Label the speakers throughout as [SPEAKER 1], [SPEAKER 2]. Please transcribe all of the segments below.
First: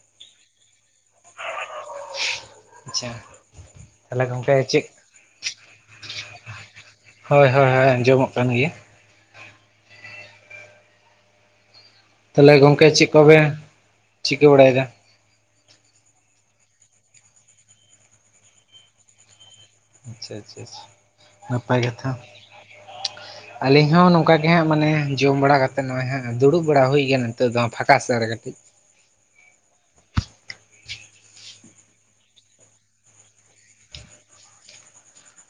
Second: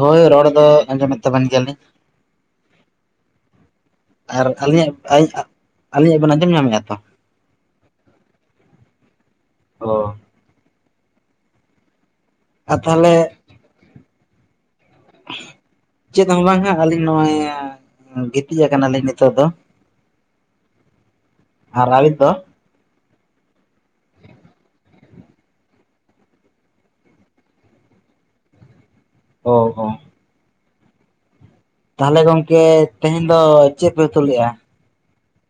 [SPEAKER 1] ᱦᱳᱭ ᱨᱚᱲ ᱫᱚ ᱟᱸᱡᱚᱢᱮᱫ ᱛᱟᱵᱚᱱ ᱜᱮᱭᱟᱞᱤᱧ,
[SPEAKER 2] ᱟᱪᱪᱷᱟ ᱛᱟᱦᱚᱞᱮ
[SPEAKER 1] ᱟᱨ
[SPEAKER 2] ᱜᱚᱝᱠᱮ ᱪᱮᱫ
[SPEAKER 1] ᱟᱹᱞᱤᱧᱟᱜ ᱟᱞᱤᱧ ᱟᱜ ᱟᱹᱞᱤᱧᱟᱜ ᱵᱮᱱ ᱟᱸᱡᱚᱢ ᱧᱟᱢᱮᱫᱟ ᱛᱚ,
[SPEAKER 2] ᱦᱳᱭ ᱦᱳᱭ ᱦᱳᱭ ᱟᱸᱡᱚᱢᱚᱜ ᱠᱟᱱ ᱜᱮᱭᱟ
[SPEAKER 1] ᱚ
[SPEAKER 2] ᱛᱟᱦᱚᱞᱮ
[SPEAKER 1] ᱟᱨ
[SPEAKER 2] ᱜᱚᱝᱠᱮ ᱪᱮᱫ
[SPEAKER 1] ᱛᱟᱦᱚᱞᱮ
[SPEAKER 2] ᱠᱚᱵᱮᱱ ᱪᱤᱠᱟᱹ ᱵᱟᱲᱟᱭᱫᱟ,
[SPEAKER 1] ᱪᱮᱫ ᱦᱚᱸ ᱵᱟᱝ ᱦᱟᱜ ᱟᱹᱞᱤᱧ ᱱᱚᱜᱼᱚᱭ ᱜᱤᱛᱤᱡ ᱟᱠᱟᱱᱟᱞᱤᱧ ᱱᱤᱛᱚᱜ ᱫᱚ,
[SPEAKER 2] ᱟᱪᱪᱷᱟ ᱟᱪᱪᱷᱟ ᱟᱪᱪᱷᱟ ᱱᱟᱯᱟᱭ
[SPEAKER 1] ᱟᱨ
[SPEAKER 2] ᱠᱟᱛᱷᱟ
[SPEAKER 1] ᱟᱹᱵᱤᱱ [inaudible]
[SPEAKER 2] ᱟᱹᱞᱤᱧ ᱦᱚᱸ ᱱᱚᱝᱠᱟ ᱜᱮ ᱦᱟᱸᱜ ᱢᱟᱱᱮ ᱡᱚᱢ ᱵᱟᱲᱟ ᱠᱟᱛᱮᱫ ᱱᱚᱜᱼᱚᱭ ᱦᱟᱸᱜ ᱫᱩᱲᱩᱵ ᱵᱟᱲᱟ ᱦᱩᱭ ᱜᱮᱭᱟ ᱱᱤᱛᱚᱜ ᱫᱚ ᱯᱷᱟᱸᱠᱟ ᱥᱮᱫ ᱨᱮ ᱠᱟᱹᱴᱤᱡ,
[SPEAKER 1] ᱳ ᱳ ᱛᱟᱦᱚᱞᱮ ᱜᱚᱢᱠᱮ ᱛᱮᱦᱮᱧ ᱫᱚ ᱪᱮᱫ ᱯᱮ ᱩᱛᱩ ᱞᱮᱫᱼᱟ,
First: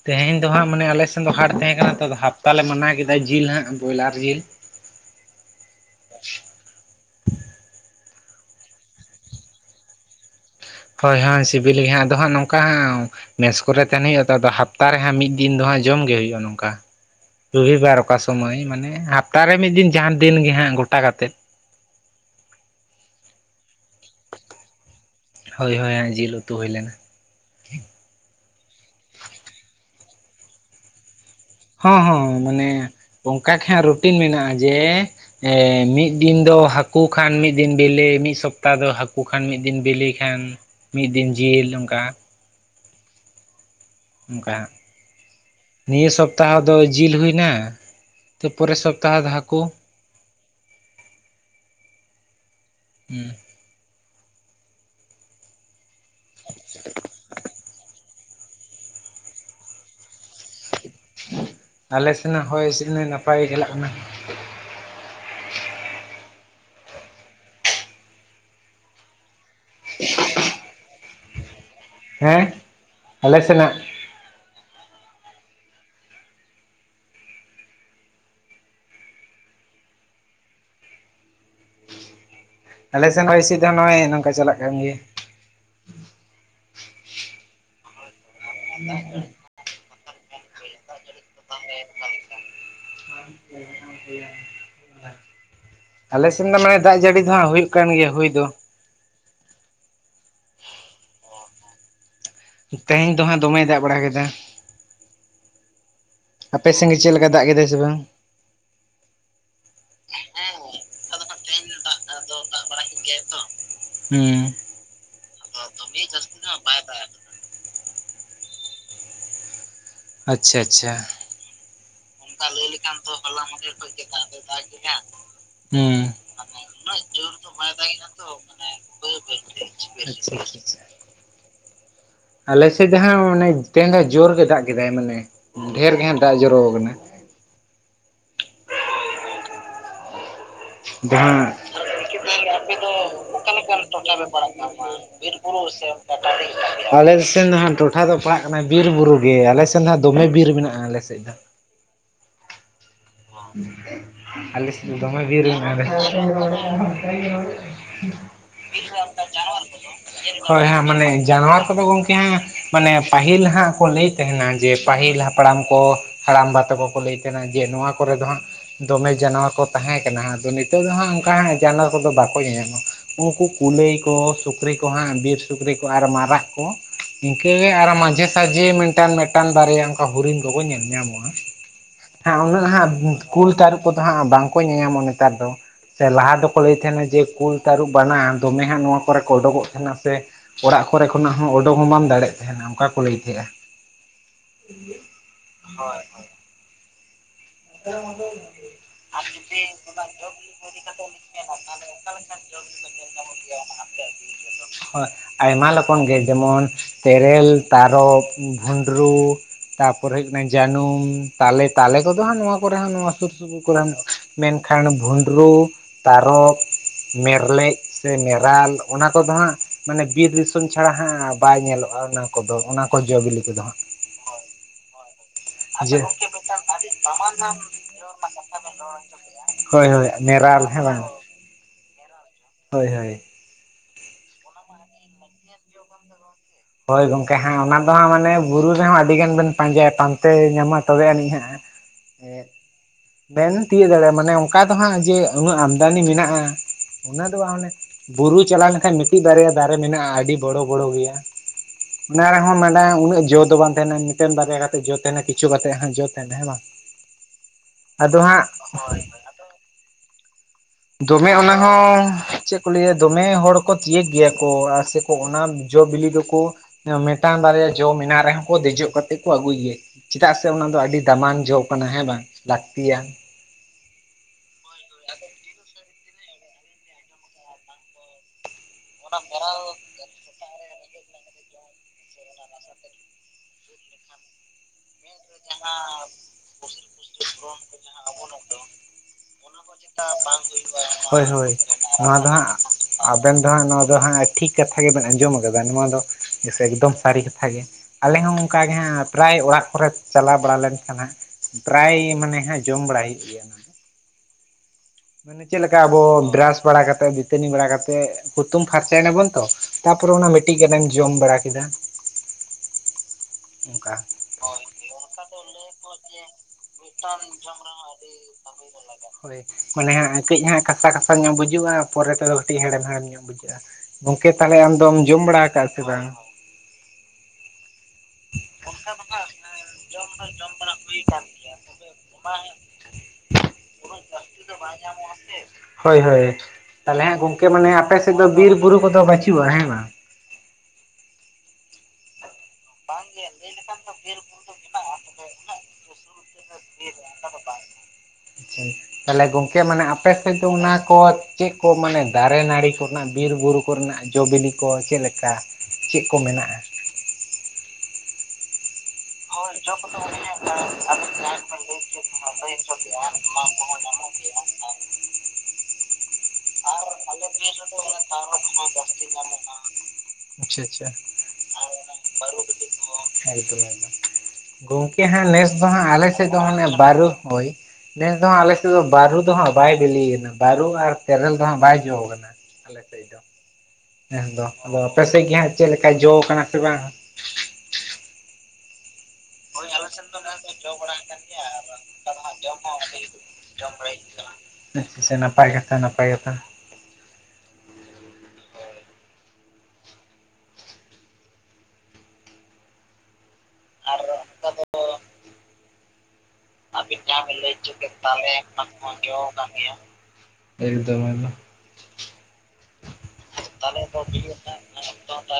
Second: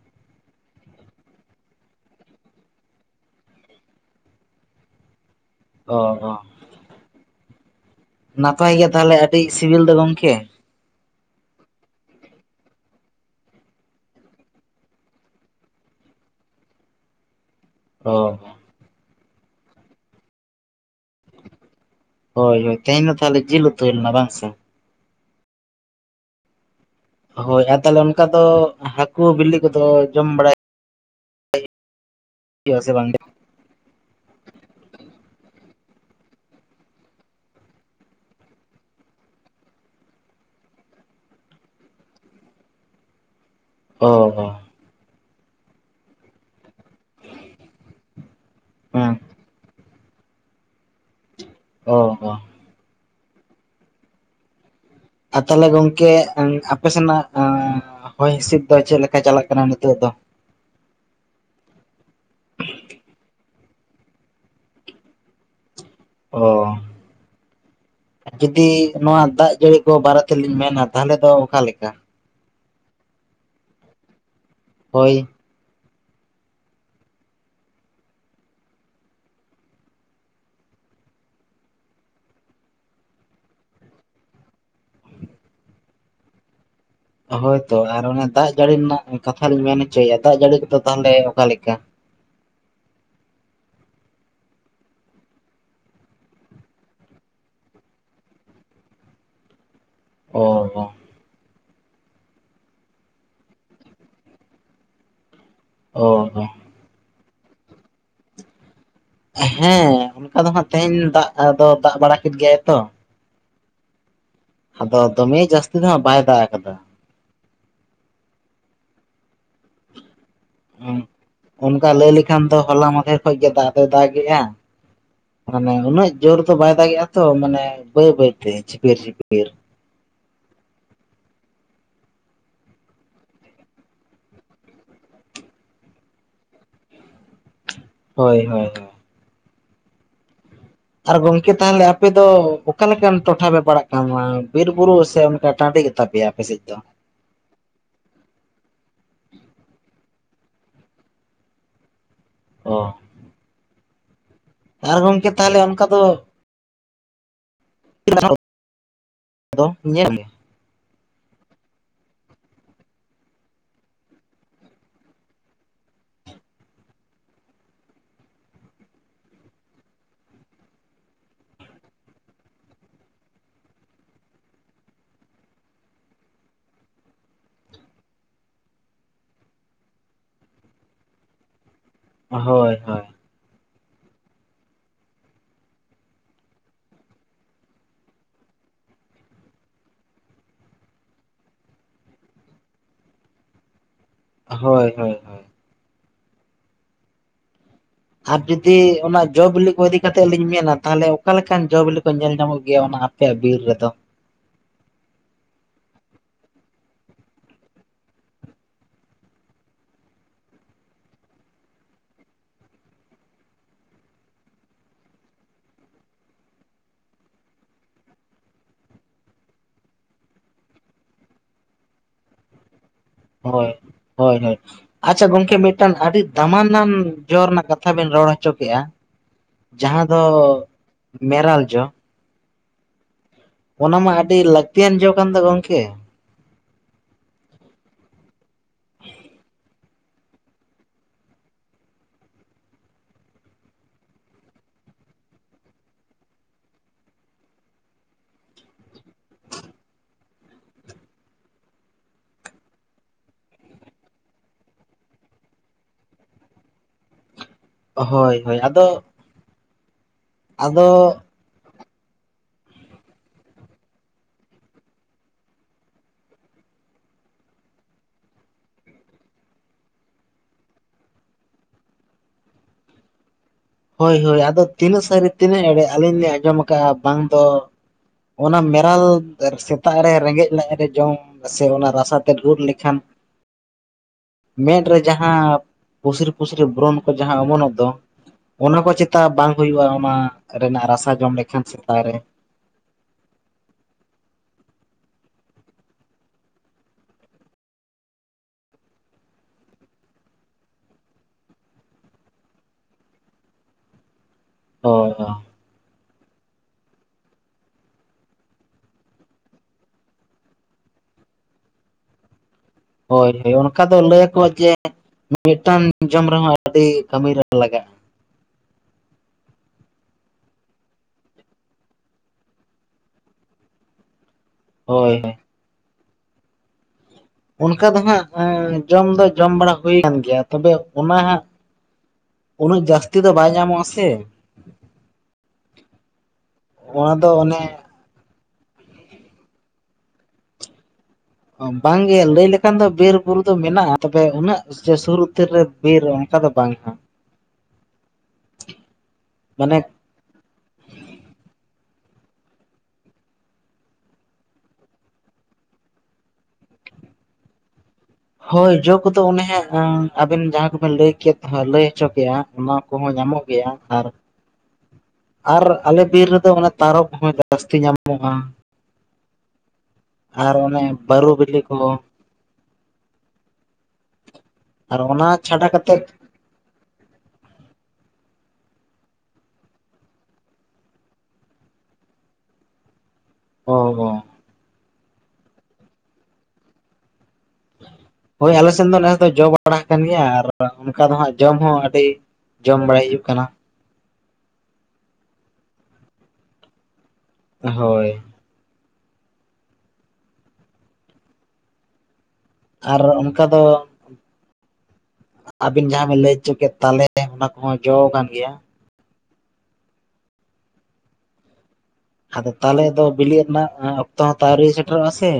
[SPEAKER 2] ᱛᱮᱦᱮᱧ ᱫᱚ ᱦᱟᱸᱜ ᱢᱟᱱᱮ ᱟᱞᱮᱥᱱ ᱫᱚ ᱦᱟᱴ ᱛᱟᱦᱮᱸ ᱠᱟᱱᱟ ᱛᱚ ᱦᱟᱯᱛᱟᱞᱮ ᱢᱟᱱᱟᱣ ᱠᱮᱫᱟ ᱡᱤᱞ ᱦᱟᱸᱜ ᱵᱚᱭᱞᱟᱨ ᱡᱤᱞ,
[SPEAKER 1] ᱚ ᱚ, ᱱᱟᱯᱟᱭ ᱜᱮ ᱛᱟᱦᱚᱞᱮ ᱟᱹᱰᱤ ᱥᱤᱵᱤᱞ ᱫᱚ ᱜᱚᱢᱠᱮ,
[SPEAKER 2] ᱦᱳᱭ ᱦᱳᱭ ᱥᱤᱵᱤᱞ ᱜᱮ ᱦᱟᱸᱜ ᱟᱫᱚ ᱦᱟᱸᱜ ᱱᱚᱝᱠᱟ ᱦᱟᱸᱜ, ᱢᱮᱥ ᱠᱚᱨᱮ ᱛᱟᱦᱮᱸᱱ ᱦᱩᱭᱩᱜᱼᱟ ᱛᱚᱫᱚ ᱦᱟᱯᱛᱟᱨ ᱨᱮ ᱦᱟᱸᱜ ᱢᱤᱫ ᱫᱤᱱ ᱫᱚ ᱦᱟᱸᱜ ᱡᱚᱢ ᱜᱮ ᱦᱩᱭᱩᱜᱼᱟ ᱱᱚᱝᱠᱟ, ᱨᱚᱵᱤᱵᱟᱨ
[SPEAKER 1] ᱚ
[SPEAKER 2] ᱚᱠᱟ ᱥᱳᱚᱢᱚᱭ ᱢᱟᱱᱮ ᱦᱟᱯᱛᱟᱨᱮ ᱢᱤᱫ ᱫᱤᱱ ᱡᱟᱦᱟᱸ ᱫᱤᱱ ᱜᱮ ᱦᱟᱸᱜ ᱜᱚᱴᱟ ᱠᱟᱛᱮᱫ,
[SPEAKER 1] ᱦᱳᱭ ᱦᱳᱭ ᱛᱮᱦᱮᱧ ᱫᱚ ᱛᱟᱦᱚᱞᱮ ᱡᱤᱞ ᱩᱛᱩ ᱞᱮᱱᱟ ᱵᱟᱝ ᱥᱮ,
[SPEAKER 2] ᱦᱳᱭ ᱦᱳᱭ ᱡᱤᱞ ᱩᱛᱩ ᱦᱩᱭ ᱞᱮᱱᱟ,
[SPEAKER 1] ᱦᱳᱭ ᱟᱨ ᱛᱟᱦᱚᱞᱮ ᱚᱱᱠᱟ ᱫᱚ ᱦᱟᱹᱠᱩ ᱵᱤᱞᱤ ᱠᱚᱫᱚ ᱡᱚᱢ ᱵᱟᱲᱟᱭ,
[SPEAKER 2] ᱦᱚᱸ ᱦᱚᱸ ᱢᱟᱱᱮ
[SPEAKER 1] ᱦᱩᱭᱩᱜᱼᱟ ᱥᱮ ᱵᱟᱝ?
[SPEAKER 2] ᱚᱱᱠᱟ ᱜᱮ ᱦᱟᱜ ᱨᱩᱴᱤᱱ ᱢᱮᱱᱟᱜᱼᱟ ᱡᱮ, ᱮ ᱢᱤᱫ ᱫᱤᱱ ᱫᱚ ᱦᱟᱠᱩ ᱠᱷᱟᱱ ᱢᱤᱫ ᱫᱤᱱ ᱵᱤᱞᱤ ᱢᱤᱫ ᱥᱚᱯᱛᱟᱦᱚ ᱫᱚ ᱦᱠᱩ ᱠᱷᱟᱱ ᱢᱤᱫ ᱫᱤᱱ ᱵᱤᱞᱤ ᱠᱷᱟᱱ, ᱢᱤᱫ ᱫᱤᱱ ᱡᱤᱞ ᱚᱱᱠᱟ,
[SPEAKER 1] ᱚ ᱚ
[SPEAKER 2] ᱚᱱᱠᱟ ᱱᱤᱭᱟᱹ ᱥᱚᱵ ᱛᱟᱦᱚ ᱫᱚ ᱡᱤᱞ ᱦᱩᱭ ᱮᱱᱟ ᱛᱟᱨᱯᱚᱨᱮ
[SPEAKER 1] ᱦᱮᱸ
[SPEAKER 2] ᱥᱚᱯᱛᱟᱦᱚ ᱫᱚ ᱦᱟᱹᱠᱩ,
[SPEAKER 1] ᱚ ᱚ,
[SPEAKER 2] ᱦᱩᱸ
[SPEAKER 1] ᱟᱨ ᱛᱟᱦᱚᱞᱮ ᱜᱚᱝᱠᱮ ᱟᱯᱮ ᱥᱮᱱᱟᱜ ᱦᱚᱭ ᱦᱤᱸᱤᱥᱤᱫ ᱫᱚ ᱪᱮᱫ ᱞᱮᱠᱟ ᱪᱟᱞᱟᱜ ᱠᱟᱱᱟ ᱱᱤᱛᱚᱜ ᱫᱚ,
[SPEAKER 2] ᱟᱞᱮ ᱥᱮᱱᱟᱜ ᱦᱚᱭ ᱦᱤᱸᱥᱤᱫ ᱱᱟᱭ ᱱᱟᱯᱟᱭ ᱜᱮ ᱪᱟᱞᱟᱜ ᱠᱟᱱᱟ,
[SPEAKER 1] ᱚ ᱡᱩᱫᱤ ᱱᱚᱣᱟ ᱫᱟᱜ, ᱡᱟᱹᱲᱤ ᱠᱚ ᱵᱟᱨᱮ ᱛᱮᱞᱤᱧ ᱢᱮᱱᱟ ᱛᱟᱦᱚᱞᱮ ᱫᱚ ᱚᱠᱟᱞ ᱞᱮᱠᱟ,
[SPEAKER 2] ᱦᱮᱸ ᱟᱞᱮ ᱥᱮᱱᱟᱜ,
[SPEAKER 1] ᱦᱳᱭ,
[SPEAKER 2] ᱟᱞᱮ ᱥᱮᱱ ᱦᱚᱭ ᱦᱤᱸᱥᱤᱫ ᱫᱚ ᱱᱚᱜᱼᱚᱭ ᱱᱚᱝᱠᱟ ᱪᱟᱞᱟᱜ ᱠᱟᱱ ᱜᱮᱭᱟ,
[SPEAKER 1] ᱦᱳᱭᱛᱚ ᱟᱨ ᱚᱱᱟ ᱫᱟᱜ ᱡᱟᱹᱲᱤ ᱨᱮᱱᱟᱜ ᱠᱟᱛᱷᱟ ᱞᱤᱧ ᱢᱮᱱ ᱦᱚᱪᱚᱭᱮᱜᱼᱟ ᱫᱟᱜ ᱡᱟᱹᱲᱤ ᱠᱚᱫᱚ ᱛᱟᱦᱚᱞᱮ ᱚᱠᱟ ᱞᱮᱠᱟ,
[SPEAKER 2] [inaudible] ᱟᱞᱮ ᱥᱮᱱ ᱫᱚ ᱢᱟᱱᱮ ᱫᱟᱜ ᱡᱟᱹᱲᱤ ᱫᱚ ᱦᱟᱜ ᱦᱩᱭᱩᱜ ᱠᱟᱱ ᱜᱮᱭᱟ ᱦᱩᱭ ᱫᱚ,
[SPEAKER 1] ᱚ ᱚ
[SPEAKER 2] ᱛᱮᱦᱮᱧ ᱫᱚ ᱦᱟᱸᱜ ᱫᱚᱢᱮᱭ ᱫᱟᱜ ᱵᱟᱲᱟ ᱠᱮᱫᱟ,
[SPEAKER 1] ᱚ
[SPEAKER 2] ᱟᱯᱮ ᱥᱮᱱᱜᱮ ᱪᱮᱫ ᱞᱮᱠᱟ ᱫᱟᱜ ᱠᱮᱫᱟᱭ ᱥᱮ ᱵᱟᱝ,
[SPEAKER 1] ᱦᱮᱸ ᱚᱱᱠᱟ ᱫᱚ ᱦᱟᱸᱜ ᱛᱮᱦᱮᱧ ᱫᱟᱜ ᱫᱚ ᱫᱟᱜ ᱵᱟᱲᱟ ᱠᱮᱫ ᱜᱮᱭᱟᱭ ᱛᱚ ᱾
[SPEAKER 2] ᱜᱮᱛᱚ ᱦᱩᱸ ᱾
[SPEAKER 1] ᱟᱫᱚ ᱫᱚᱢᱮ ᱡᱟᱹᱥᱛᱤ ᱫᱚ ᱦᱟᱸᱜ ᱵᱟᱭ ᱫᱟᱜ ᱟᱠᱟᱫᱟ ᱾
[SPEAKER 2] ᱟᱪ-ᱪᱷᱟ -ᱟᱪ-ᱪᱷᱟ ᱾
[SPEAKER 1] ᱚᱝᱠᱟ ᱞᱟᱹᱭ ᱞᱮᱠᱷᱟᱱ ᱫᱚ ᱦᱚᱞᱟ ᱢᱟᱫᱷᱮᱨ ᱠᱷᱚᱡ ᱜᱮ ᱫᱟᱜ ᱫᱚᱭ ᱫᱟᱜ ᱜᱮᱼᱟ ᱾ ᱢᱟᱱᱮ
[SPEAKER 2] ᱦᱩᱸ
[SPEAKER 1] ᱩᱱᱟᱹᱜ ᱡᱳᱨ ᱫᱚ ᱵᱟᱭ ᱫᱟᱜᱮᱜᱼᱟ ᱛᱚ ᱢᱟᱱᱮ ᱵᱟᱹᱭ ᱵᱟᱹᱭᱛᱮ ᱡᱤᱯᱤᱨ ᱡᱤᱯᱤᱨ ᱾
[SPEAKER 2] ᱡᱷᱤᱯᱤᱨ-ᱡᱷᱤᱯᱤᱨ -ᱡᱷᱤᱯᱤᱨ ᱾ [inaudible] ᱟᱞᱮᱥᱮᱫ ᱡᱟᱦᱟᱸ ᱟᱱᱮ ᱛᱮᱹᱦᱮᱹᱧ ᱫᱚ ᱡᱳᱨ ᱜᱮ ᱫᱟᱜ ᱠᱮᱫᱟᱭ ᱢᱟᱱᱮ ᱾ ᱰᱷᱮᱹᱨ ᱜᱮ ᱦᱟᱸᱜ ᱫᱟᱜ ᱡᱚᱨᱚ ᱟᱠᱟᱱᱟ ᱾
[SPEAKER 1] ᱦᱳᱭ -ᱦᱳᱭ -ᱦᱳᱭ ᱾
[SPEAKER 2] ᱟᱫᱚ
[SPEAKER 1] ᱟᱨ
[SPEAKER 2] ᱦᱟᱸᱜ
[SPEAKER 1] ᱜᱚᱝᱠᱮ ᱛᱟᱦᱞᱮ ᱟᱯᱮ ᱫᱚ ᱚᱠᱟ ᱞᱮᱠᱟᱱ ᱴᱚᱴᱷᱟ ᱯᱮ ᱯᱟᱲᱟᱜ ᱠᱟᱱᱟ ᱢᱟ ᱵᱤᱨ ᱵᱩᱨᱩ ᱥᱮ
[SPEAKER 2] ᱯᱩᱨᱩᱵ
[SPEAKER 1] ᱴᱟᱺᱰᱤ
[SPEAKER 2] ᱥᱮᱫ
[SPEAKER 1] ᱜᱮᱛᱟ ᱯᱮᱭᱟ ᱟᱯᱮ ᱥᱮᱫ ᱫᱚ
[SPEAKER 2] ᱱᱟᱠᱷᱟ ᱟᱞᱮ ᱥᱮᱱ ᱱᱟᱜ ᱴᱷᱚᱴ [unintelligible] ᱴᱚᱴᱷᱟ ᱫᱚ ᱯᱟᱲᱟᱜ ᱠᱟᱱᱟ ᱵᱤᱨ ᱵᱩᱨᱩ ᱜᱮ ᱟᱞᱮᱥᱮᱱ ᱱᱟᱜ ᱫᱚᱢᱮ ᱵᱤᱨ ᱢᱮᱱᱟᱜᱼᱟ ᱟᱞᱮᱥᱮᱫ ᱾
[SPEAKER 1] ᱚ ᱾
[SPEAKER 2] ᱟᱞᱮ ᱥᱮᱜ ᱫᱚ ᱫᱚᱢᱮ
[SPEAKER 1] ᱜᱚᱝᱠᱮ
[SPEAKER 2] ᱵᱤᱨ
[SPEAKER 1] ᱛᱟᱦᱚᱞᱮ ᱚᱱᱠᱟ
[SPEAKER 2] ᱦᱮᱱᱟᱜᱼᱟ ᱟᱞᱮ ᱥᱮᱫ ᱫᱚ ᱾ ᱚᱱᱮ ᱚᱱᱠᱟ ᱡᱟᱱᱳᱣᱟᱨ
[SPEAKER 1] ᱫᱚ ᱧᱮᱞ ᱜᱮ
[SPEAKER 2] ᱠᱚᱫᱚ ᱦᱳᱭ ᱦᱟᱸᱜ ᱢᱟᱱᱮ ᱡᱟᱱᱳᱣᱟᱨ ᱠᱚᱫᱚ ᱜᱚᱝᱠᱮ ᱦᱟᱸᱜ ᱢᱟᱱᱮ ᱯᱟᱹᱦᱤᱞ ᱦᱟᱸᱜ ᱠᱚ ᱞᱟᱹᱭ ᱛᱟᱦᱮᱱᱟ ᱡᱮ ᱯᱟᱹᱦᱤᱞ ᱦᱟᱯᱲᱟᱢ ᱠᱚ ᱦᱟᱲᱟᱢᱵᱟ ᱛᱟᱠᱚ ᱠᱚ ᱞᱟᱹᱭ ᱛᱟᱦᱮᱱᱟ ᱡᱮ ᱱᱚᱣᱟ ᱠᱚᱨᱮ ᱫᱚ ᱦᱟᱸᱜ ᱫᱚᱢᱮ ᱡᱟᱱᱚᱣᱟᱨ ᱠᱚ ᱛᱟᱦᱮᱸ ᱠᱟᱱᱟ ᱟᱫᱚ ᱱᱤᱛᱚᱜ ᱫᱚ ᱦᱟᱸᱜ ᱚᱱᱠᱟ ᱡᱟᱱᱚᱣᱟᱨ ᱠᱚᱫᱚ ᱵᱟᱠᱚ ᱧᱮᱧᱟᱢᱚᱜᱼᱟ ᱾ ᱩᱱᱠᱩ ᱠᱩᱞᱟᱹᱭ ᱠᱚ ᱥᱩᱠᱨᱤ ᱠᱚ ᱦᱟᱸᱜ ᱵᱤᱨ ᱥᱩᱠᱨᱤ ᱠᱚ ᱟᱨ ᱢᱟᱨᱟᱜ ᱠᱚ ᱾ ᱤᱱᱠᱟᱹᱜᱮ ᱟᱨᱚ ᱢᱟᱡᱷᱮ ᱥᱟᱡᱷᱮ ᱢᱤᱫᱴᱟᱱ ᱢᱤᱫᱴᱟᱱ ᱵᱟᱨᱭᱟ ᱚᱱᱠᱟ ᱦᱚᱨᱤᱱ ᱠᱚᱠᱚ ᱧᱮᱞ ᱧᱟᱢᱚᱜᱼᱟ ᱾
[SPEAKER 1] [unintelligible]
[SPEAKER 2] ᱟᱸ ᱩᱱᱟᱹᱜ
[SPEAKER 1] ᱦᱳᱭ
[SPEAKER 2] ᱦᱟᱸᱜ
[SPEAKER 1] ᱦᱳᱭ
[SPEAKER 2] ᱠᱩᱞ ᱛᱟᱹᱨᱩᱵ ᱠᱚᱫᱚ ᱦᱟᱸᱜ ᱵᱟᱝᱠᱚ ᱧᱮᱧᱟᱢᱚᱜ ᱱᱮᱛᱟᱨ ᱫᱚ ᱾ ᱥᱮ ᱞᱟᱦᱟ ᱫᱚᱠᱚ ᱞᱟᱹᱭ ᱛᱟᱦᱮᱱᱟ ᱡᱮ ᱠᱩᱞ ᱛᱟᱹᱨᱩᱵ ᱵᱟᱱᱟ ᱫᱚᱢᱮ ᱦᱟᱸᱜ ᱱᱚᱣᱟ ᱠᱚᱨᱮ ᱠᱚ ᱳᱰᱳᱠᱚᱜ ᱛᱟᱦᱮᱱᱟ ᱥᱮ ᱾ ᱚᱲᱟᱜ ᱠᱚᱨᱮ ᱠᱷᱚᱱᱟᱜ ᱦᱚᱸ ᱚᱰᱳᱠ ᱦᱚᱸ ᱵᱟᱢ ᱫᱟᱲᱮᱜ ᱛᱟᱦᱮᱱᱟ ᱚᱱᱠᱟ ᱠᱚ ᱞᱟᱹᱭ ᱠᱮᱜ ᱟ ᱾
[SPEAKER 1] ᱦᱳᱭ- ᱦᱳᱭ- ᱦᱳᱭ ᱾
[SPEAKER 2] ᱦᱚᱭ
[SPEAKER 1] ᱟᱨ ᱡᱩᱫᱤ ᱚᱱᱟ ᱡᱚ ᱵᱤᱞᱤ ᱠᱚ ᱤᱫᱤ ᱠᱟᱛᱮᱜ ᱞᱤᱧ ᱢᱮᱱᱟ ᱛᱟᱞᱦᱮ ᱚᱠᱟ ᱞᱮᱠᱟᱱ ᱡᱚ ᱵᱤᱞᱤ ᱠᱚ ᱧᱮᱞ ᱧᱟᱢᱚᱜ ᱜᱮᱭᱟ ᱚᱱᱟ ᱟᱯᱮᱭᱟ ᱵᱤᱨ ᱨᱮᱫᱚ?
[SPEAKER 2] ᱴᱤᱲᱤᱝ -ᱞᱤᱲᱤᱝ-ᱞᱤᱲᱤᱝ ᱴᱷᱚᱡ ᱾ ᱟᱭᱢᱟ ᱞᱚᱠᱚᱱ ᱜᱮ ᱡᱮᱢᱚᱱ ᱛᱮᱹᱨᱮ ᱞ ᱛᱟᱨᱚᱵ ᱵᱷᱩᱸᱰᱨᱩ ᱾ ᱛᱟᱯᱚᱨᱮ ᱦᱩᱭᱩᱜ ᱠᱟᱱᱟ ᱡᱟᱹᱱᱩᱢ ᱛᱟᱞᱮᱹ ᱛᱟᱞᱮᱹ ᱠᱚᱫᱚ ᱦᱟᱸᱜ ᱱᱚᱣᱟ ᱠᱚᱨᱮ ᱦᱚ ᱱᱚᱣᱟ ᱥᱩ ᱥᱩᱯᱩᱨ ᱠᱚᱨᱮ ᱦᱚ ᱢᱮᱱᱠᱷᱟᱱ ᱵᱷᱩᱸᱰᱨᱩ ᱛᱟᱨᱚᱵ ᱢᱮᱨᱞᱮᱡ ᱾ ᱥᱮ ᱢᱮᱨᱟᱞ ᱚᱱᱟ ᱠᱚᱫᱚ ᱦᱟᱸᱜ ᱢᱟᱱᱮ ᱵᱤᱨ ᱫᱤᱥᱚᱢ ᱪᱷᱟᱲᱟ ᱦᱟᱸᱜ ᱵᱟᱭ ᱧᱮᱞᱚᱜᱼᱟ ᱚᱱᱟ ᱠᱚᱫᱚ ᱚᱱᱟ, ᱠᱚ ᱡᱚ ᱵᱤᱞᱤ ᱠᱚᱫᱚ
[SPEAKER 1] ᱦᱳᱭ,
[SPEAKER 2] ᱦᱟᱸᱜ
[SPEAKER 1] ᱦᱳᱭ ᱦᱳᱭ ᱟᱪ-ᱪᱷᱟ ᱜᱚᱢᱠᱮ ᱢᱤᱫᱴᱟᱝ ᱦᱟᱰᱤᱫ ᱫᱟᱢᱟᱱᱟᱢ ᱡᱚ ᱨᱮᱱᱟᱜ ᱠᱟᱛᱷᱟ ᱵᱮᱱ ᱨᱚᱲ ᱦᱚᱪᱚ ᱠᱮᱜᱼᱟ
[SPEAKER 2] ᱦᱳᱭ
[SPEAKER 1] ᱡᱟᱦᱟᱸ
[SPEAKER 2] ᱦᱳᱭ
[SPEAKER 1] ᱫᱚ
[SPEAKER 2] ᱢᱮᱨᱟᱞ ᱦᱮᱸ ᱵᱟᱝ
[SPEAKER 1] ᱢᱮᱨᱟᱞ ᱡᱚ ᱾
[SPEAKER 2] ᱦᱳᱭ- ᱦᱳᱭ ᱾
[SPEAKER 1] ᱚᱱᱟ ᱢᱟ ᱟᱹᱰᱤ ᱞᱟᱹᱠᱛᱤᱭᱟᱱ ᱡᱚ ᱠᱟᱱ ᱫᱚ ᱜᱚᱢᱠᱮ?
[SPEAKER 2] ᱦᱳᱭ ᱜᱚᱝᱠᱮ ᱦᱟᱸᱜ ᱚᱱᱟ ᱫᱚ ᱦᱟᱸᱜ ᱢᱟᱱᱮ ᱵᱩᱨᱩ ᱨᱮᱦᱚᱸ ᱟᱹᱰᱤ ᱜᱟᱱ ᱵᱮᱱ ᱯᱟᱸᱡᱟᱭᱟ ᱯᱟᱱᱛᱮ ᱧᱟᱢᱟ ᱛᱚᱵᱮ ᱟᱹᱱᱤᱡ ᱦᱟᱸᱜ ᱴᱷᱤᱝ ᱻᱻ [unintelligible] ᱮᱫ, ᱾ ᱢᱮᱱ ᱛᱤᱭᱳᱜ ᱫᱟᱲᱮᱜᱼᱟ ᱢᱟᱱᱮ ᱚᱱᱠᱟ ᱫᱚ ᱦᱟᱸᱜ ᱡᱮ ᱩᱱᱟᱹᱜ ᱟᱢᱫᱟᱱᱤ ᱢᱮᱱᱟᱜᱼᱟ ᱩᱱᱟ ᱫᱚ ᱵᱟᱝᱟ ᱚᱱᱮ ᱵᱩᱨᱩ ᱪᱟᱞᱟᱣ ᱞᱮᱱᱠᱷᱟᱱ ᱢᱤᱫᱴᱤᱡ ᱵᱟᱨᱭᱟ ᱫᱟᱨᱮᱹ ᱢᱮᱱᱟᱜᱼᱟ ᱟᱹᱰᱤ ᱵᱚᱲᱚ ᱵᱚᱲᱚ ᱜᱮᱭᱟ ᱾ ᱚᱱᱟ ᱦᱚ ᱢᱮᱱᱟ ᱩᱱᱟᱹᱜ ᱡᱚ ᱫᱚ ᱵᱟᱝ ᱛᱟᱦᱮᱱᱟ ᱢᱤᱫᱴᱮᱱ ᱵᱟᱨᱭᱟ ᱠᱟᱛᱮᱜ ᱡᱚ ᱛᱟᱦᱮᱱᱟ ᱠᱤᱪᱷᱩ ᱠᱟᱛᱮᱜ ᱦᱟᱸᱜ ᱡᱚ ᱛᱟᱦᱮᱱᱟ ᱦᱮᱸ ᱵᱟᱝ ᱾
[SPEAKER 1] ᱦᱳᱭ ᱦᱳᱭ ᱟᱫᱚ ᱟᱫᱚ
[SPEAKER 2] ᱫᱚᱢᱮ ᱚᱱᱟ ᱦᱚᱸ ᱪᱮᱜ ᱠᱚ ᱞᱟᱹᱭᱟ ᱫᱚᱢᱮ ᱦᱚᱲ ᱠᱚ ᱛᱤᱭᱟᱹᱜ ᱜᱮᱭᱟ ᱠᱚ ᱟᱨ ᱥᱮᱠᱚ ᱚᱱᱟ ᱡᱚ ᱵᱤᱞᱤ ᱫᱚᱠᱚ ᱢᱤᱴᱟᱝ ᱵᱟᱨᱭᱟ ᱡᱚ ᱢᱮᱱᱟᱜ ᱨᱮᱦᱚᱸ ᱠᱚ ᱫᱮᱡᱚᱜ ᱠᱟᱛᱮᱜ ᱠᱚ ᱟᱹᱜᱩᱭ ᱜᱮᱭᱟ᱾ ᱪᱮᱫᱟᱜ ᱥᱮ ᱚᱱᱟ ᱫᱚ ᱟᱹᱰᱤ ᱫᱟᱢᱟᱱ ᱡᱚ ᱠᱟᱱᱟ ᱦᱮᱸ ᱵᱟᱝ ᱞᱟᱹᱠᱛᱤ ᱭᱟᱱ᱾
[SPEAKER 1] ᱦᱳᱭ ᱦᱳᱭ ᱟᱫᱚ ᱛᱤᱱᱟᱹᱜ ᱥᱟᱹᱨᱤ ᱛᱤᱱᱟᱹᱜ ᱮᱲᱮ ᱟᱹᱞᱤᱧ ᱞᱤᱧ ᱟᱸᱡᱚᱢ ᱟᱠᱟᱜᱼᱟ ᱵᱟᱝ ᱫᱚ ᱚᱱᱟ ᱢᱮ ᱨᱟᱞ ᱥᱮᱛᱟᱜ ᱨᱮ ᱨᱮᱸᱜᱮᱡ ᱞᱟᱡ ᱨᱮ ᱡᱚᱢ ᱥᱮ ᱚᱱᱟ ᱨᱟᱥᱟᱛᱮᱫ ᱩᱫ ᱞᱮᱠᱷᱟᱱ ᱢᱮᱫ ᱨᱮ ᱡᱟᱦᱟ ᱯᱩᱥᱨᱤ ᱯᱩᱥᱨᱤ ᱵᱳᱨᱳᱱ ᱠᱚ ᱡᱟᱸᱦᱟ ᱚᱢᱚᱱᱚᱜ ᱫᱚ ᱚᱱᱟ ᱠᱚ ᱪᱮᱛᱟ ᱵᱟᱝ
[SPEAKER 2] ᱚᱱᱟ ᱠᱚ
[SPEAKER 1] ᱦᱩᱭᱩᱜᱼᱟ
[SPEAKER 2] ᱪᱮᱠᱟ
[SPEAKER 1] ᱚᱱᱟ
[SPEAKER 2] ᱵᱟᱝ ᱦᱩᱭᱩᱜᱼᱟ
[SPEAKER 1] ᱨᱮᱱᱟᱜ ᱨᱟᱥᱟ
[SPEAKER 2] ᱦᱳᱭ
[SPEAKER 1] ᱡᱚᱢ
[SPEAKER 2] ᱦᱳᱭ
[SPEAKER 1] ᱞᱮᱠᱷᱟᱱ ᱥᱮᱛᱟᱜ ᱨᱮ
[SPEAKER 2] ᱚᱱᱟ ᱫᱚ ᱦᱟᱸᱜ ᱟᱵᱮᱱ ᱫᱚ ᱦᱟᱸᱜ ᱱᱚᱣᱟ ᱠᱚᱫᱚ ᱦᱟᱸᱜ ᱴᱷᱤᱠ ᱠᱟᱛᱷᱟ ᱜᱮᱵᱮᱱ ᱟᱸᱡᱚᱢ ᱠᱟᱫᱟ ᱱᱚᱣᱟ ᱫᱚ ᱮᱠᱫᱚᱢ ᱥᱟᱹᱨᱤ ᱠᱟᱛᱷᱟ ᱜᱮ᱾ ᱟᱞᱮ ᱦᱚᱸ ᱚᱱᱠᱟ ᱜᱮ ᱦᱟᱸᱜ ᱯᱮᱨᱟᱭ ᱚᱲᱟᱜ ᱠᱚᱨᱮᱜ ᱪᱟᱞᱟ ᱵᱟᱲᱟ ᱞᱮᱱᱠᱷᱟᱱ ᱦᱟᱸᱜ ᱯᱮᱨᱟᱭ ᱢᱟᱱᱮ ᱦᱟᱸᱜ ᱡᱚᱢ ᱵᱟᱲᱟᱭ ᱦᱩᱭᱩᱜ ᱜᱮᱭᱟ᱾
[SPEAKER 1] ᱦᱳᱭ
[SPEAKER 2] ᱢᱟᱱᱮ ᱪᱮᱫ ᱞᱮᱠᱟ ᱟᱵᱚ ᱵᱮᱨᱟᱥ ᱵᱟᱲᱟ ᱠᱟᱛᱮᱜ ᱫᱟᱹᱛᱟᱹᱱᱤ ᱵᱟᱲᱟ ᱠᱟᱛᱮᱜ ᱦᱩᱛᱩᱢ ᱯᱷᱟᱨᱪᱟᱭ ᱟᱵᱚᱱ ᱛᱚ ᱛᱟᱯᱚᱨᱮ ᱚᱱᱟ ᱢᱤᱫᱴᱤᱡ ᱜᱟᱱᱮᱢ ᱡᱚᱢ ᱵᱟᱲᱟ ᱠᱮᱫᱟ᱾
[SPEAKER 1] ᱦᱳᱭ ᱦᱳᱭ ᱚᱱᱠᱟ ᱫᱚ ᱞᱟᱹᱭ ᱟᱠᱚᱣᱟ ᱡᱮ ᱢᱤᱫᱴᱟᱝ ᱡᱚᱢ ᱨᱮᱦᱚᱸ ᱟᱹᱰᱤ
[SPEAKER 2] ᱢᱤᱜᱴᱟᱝ
[SPEAKER 1] ᱠᱟᱹᱢᱤᱨᱮ
[SPEAKER 2] ᱡᱚᱢ ᱨᱮᱦᱚ
[SPEAKER 1] [inaudible]
[SPEAKER 2] ᱦᱳᱭ ᱢᱟᱱᱮ ᱦᱟᱸᱜ ᱠᱟᱹᱡ ᱦᱟᱸᱜ ᱠᱟᱥᱟ ᱠᱟᱥᱟ ᱧᱚᱜ ᱵᱩᱡᱩᱜᱼᱟ᱾ ᱯᱚᱨᱮ ᱛᱮᱫᱚ ᱠᱟᱹᱴᱤᱡ ᱦᱮᱲᱮᱢ ᱦᱮᱲᱮᱢ ᱧᱚᱜ ᱵᱩᱡᱷᱟᱹᱜᱼᱟ᱾ ᱜᱚᱝᱠᱮ ᱛᱟᱦᱞᱮ ᱟᱢ ᱫᱚᱢ
[SPEAKER 1] ᱦᱳᱭ
[SPEAKER 2] ᱡᱚᱢ ᱵᱟᱲᱟ ᱟᱠᱟᱜᱼᱟ ᱥᱮ ᱵᱟᱝ?
[SPEAKER 1] ᱚᱱᱠᱟ ᱫᱚ ᱦᱟᱸᱜ ᱡᱚᱢ ᱫᱚ ᱡᱚᱢ ᱵᱟᱲᱟ ᱦᱩᱭ ᱠᱟᱱ ᱜᱮᱭᱟ ᱛᱚᱵᱮ ᱚᱱᱟ ᱦᱟᱸᱜ ᱩᱱᱟᱹᱜ ᱡᱟᱹᱥᱛᱤ ᱫᱚ ᱵᱟᱭ ᱧᱟᱢᱚᱜᱼᱟ
[SPEAKER 2] ᱩᱱᱟᱜ ᱩᱱᱟᱜ
[SPEAKER 1] ᱥᱮ
[SPEAKER 2] ᱡᱟᱥᱛᱤ ᱫᱚ ᱵᱟᱭ ᱧᱟᱢᱚᱜᱼᱟ ᱥᱮ ᱦᱳᱭ ᱦᱳᱭ ᱛᱟᱦᱞᱮ
[SPEAKER 1] ᱚᱱᱟ
[SPEAKER 2] ᱦᱮᱞᱟᱸᱜ
[SPEAKER 1] ᱫᱚ
[SPEAKER 2] ᱜᱚᱝᱠᱮ
[SPEAKER 1] ᱚᱱᱮ
[SPEAKER 2] ᱢᱟᱱᱮ ᱟᱯᱮ ᱥᱮᱫ ᱫᱚ ᱵᱤᱨ ᱵᱩᱨᱩ ᱠᱚᱫᱚ ᱵᱟᱪᱩᱜᱼᱟ ᱦᱮᱸ ᱵᱟᱝ᱾
[SPEAKER 1] ᱚ ᱵᱟᱝ ᱜᱮ ᱞᱟᱹᱭ ᱞᱮ ᱠᱷᱟᱱ ᱫᱚ ᱵᱤᱨ ᱵᱩᱨᱩ ᱫᱚ ᱢᱮᱱᱟᱜᱼᱟ ᱛᱚᱵᱮ ᱩᱱᱟᱹᱜ ᱥᱩᱨ ᱩᱛᱟᱹᱨ ᱨᱮ ᱵᱤᱨ ᱚᱱᱠᱟ ᱫᱚ ᱵᱟᱝ ᱦᱟᱸᱜ
[SPEAKER 2] ᱟᱪᱪᱷᱟ ᱛᱟᱦᱞᱮ ᱜᱚᱝᱠᱮ ᱢᱟᱱᱮ ᱟᱯᱮ ᱥᱮᱫ ᱫᱚ ᱚᱱᱟ ᱠᱚ ᱪᱮᱫ ᱠᱚ ᱢᱟᱱᱮ ᱫᱟᱨᱮ ᱱᱟᱹᱲᱤ ᱠᱚᱨᱮᱱᱟᱜ ᱵᱤᱨ ᱵᱩᱨᱩ ᱠᱚᱨᱮᱱᱟᱜ ᱡᱚ ᱵᱤᱞᱤ ᱠᱚ ᱪᱮᱫ ᱞᱮᱠᱟ᱾ ᱪᱮᱫ ᱠᱚ ᱢᱮᱱᱟᱜᱼᱟ᱾
[SPEAKER 1] ᱦᱳᱭ ᱡᱚ ᱠᱚᱫᱚ ᱚᱱᱮ ᱦᱟᱸᱜ ᱟᱵᱮᱱ ᱡᱟᱦᱟᱸ ᱠᱚᱵᱮᱱ ᱞᱟᱹᱭ ᱞᱟᱹᱭ ᱦᱚᱪᱚ ᱠᱮᱼᱟ ᱚᱱᱟ ᱠᱚᱦᱚᱸ ᱧᱟᱢᱚᱜ ᱜᱮᱭᱟ ᱟᱨ [inaudible] ᱟᱨ ᱟᱞᱮ ᱵᱤᱨ ᱨᱮᱫᱚ ᱚᱱᱮ ᱛᱟᱨᱚᱵ ᱦᱚᱸ ᱡᱟᱹᱥᱛᱤ ᱧᱟᱢᱚᱜᱼᱟ᱾ ᱟᱨ
[SPEAKER 2] ᱟᱪᱪᱷᱟ
[SPEAKER 1] ᱚᱱᱮ
[SPEAKER 2] ᱟᱪᱪᱷᱟ
[SPEAKER 1] ᱵᱟᱹᱨᱩ ᱵᱤᱞᱤ
[SPEAKER 2] ᱟᱨ
[SPEAKER 1] ᱠᱚ
[SPEAKER 2] ᱚᱱᱟ ᱵᱟᱨᱩ ᱵᱤᱞᱤ ᱠᱚ
[SPEAKER 1] ᱟᱨ
[SPEAKER 2] ᱜᱚᱝᱠᱮ
[SPEAKER 1] ᱚᱱᱟ
[SPEAKER 2] ᱦᱟᱸᱜ ᱱᱮᱥ ᱫᱚ
[SPEAKER 1] ᱪᱷᱟᱰᱟ
[SPEAKER 2] ᱦᱟᱸᱜ
[SPEAKER 1] ᱠᱟᱛᱮᱫ
[SPEAKER 2] ᱟᱞᱮ ᱥᱮᱫ ᱫᱚ ᱮ ᱵᱟᱨᱩ ᱦᱳᱭ ᱱᱮᱥ ᱫᱚᱦᱟᱸᱜ ᱟᱞᱮᱥᱮᱫ ᱫᱚ ᱵᱟᱹᱨᱩ ᱫᱚᱦᱟᱸᱜ ᱵᱟᱭ ᱵᱤᱞᱤᱭ ᱠᱟᱱᱟ ᱵᱟᱹᱨᱩ ᱟᱨ ᱛᱮᱨᱮᱞ ᱫᱚᱦᱟᱸᱜ ᱵᱟᱭ ᱡᱚ ᱟᱠᱟᱱᱟ᱾ ᱟᱞᱮ ᱥᱮᱫ ᱫᱚ
[SPEAKER 1] ᱚ
[SPEAKER 2] ᱱᱮᱥ ᱫᱚ ᱟᱫᱚ ᱟᱯᱮ ᱥᱮᱫ ᱜᱮ ᱦᱟᱸᱜ ᱪᱮᱫ ᱞᱮᱠᱟᱭ ᱡᱚ ᱠᱟᱱᱟ ᱥᱮ ᱵᱟᱝ
[SPEAKER 1] ᱦᱳᱭ ᱟᱞᱮᱱ ᱫᱚ ᱱᱮᱥ ᱫᱚ ᱡᱚ ᱵᱟᱲᱟ ᱟᱠᱟᱱ ᱜᱮᱭᱟ ᱟᱨ ᱚᱱᱠᱟ ᱫᱚ ᱦᱟᱸᱜ ᱡᱚᱢ ᱦᱚᱸ ᱟᱹᱰᱤ ᱡᱚᱢ ᱵᱟᱲᱟᱭ ᱦᱩᱭᱩᱜ ᱠᱟᱱᱟ᱾
[SPEAKER 2] ᱡᱚᱢ ᱵᱟᱲᱟᱭ ᱦᱩᱭᱩᱜ ᱠᱟᱱᱟ ᱱᱟᱯᱟᱭ ᱠᱟᱛᱷᱟ ᱱᱟᱯᱟᱭ ᱠᱟᱛᱷᱟ
[SPEAKER 1] ᱦᱳᱭ ᱟᱨ ᱚᱱᱠᱟ ᱫᱚ ᱟᱹᱵᱤᱱ ᱡᱟᱦᱟᱸ ᱵᱤᱱ ᱞᱟᱹᱭ ᱦᱚᱪᱚ ᱠᱮᱫ ᱛᱟᱞᱮ ᱚᱱᱟ ᱠᱚᱦᱚᱸ ᱡᱚ ᱠᱟᱱ ᱜᱮᱭᱟ᱾
[SPEAKER 2] ᱡᱚ ᱠᱟᱱ ᱜᱮᱭᱟ ᱮᱠᱫᱚᱢ ᱮᱠᱫᱚᱢ
[SPEAKER 1] ᱟᱫᱚ ᱛᱟᱦᱚᱞᱮ ᱫᱚ ᱵᱤᱞᱤᱜ ᱨᱮᱱᱟᱜ ᱚᱠᱛᱚ ᱦᱚᱸ ᱛᱚ ᱟᱣᱨᱤ ᱥᱮᱴᱮᱨᱚᱜ ᱟ ᱥᱮ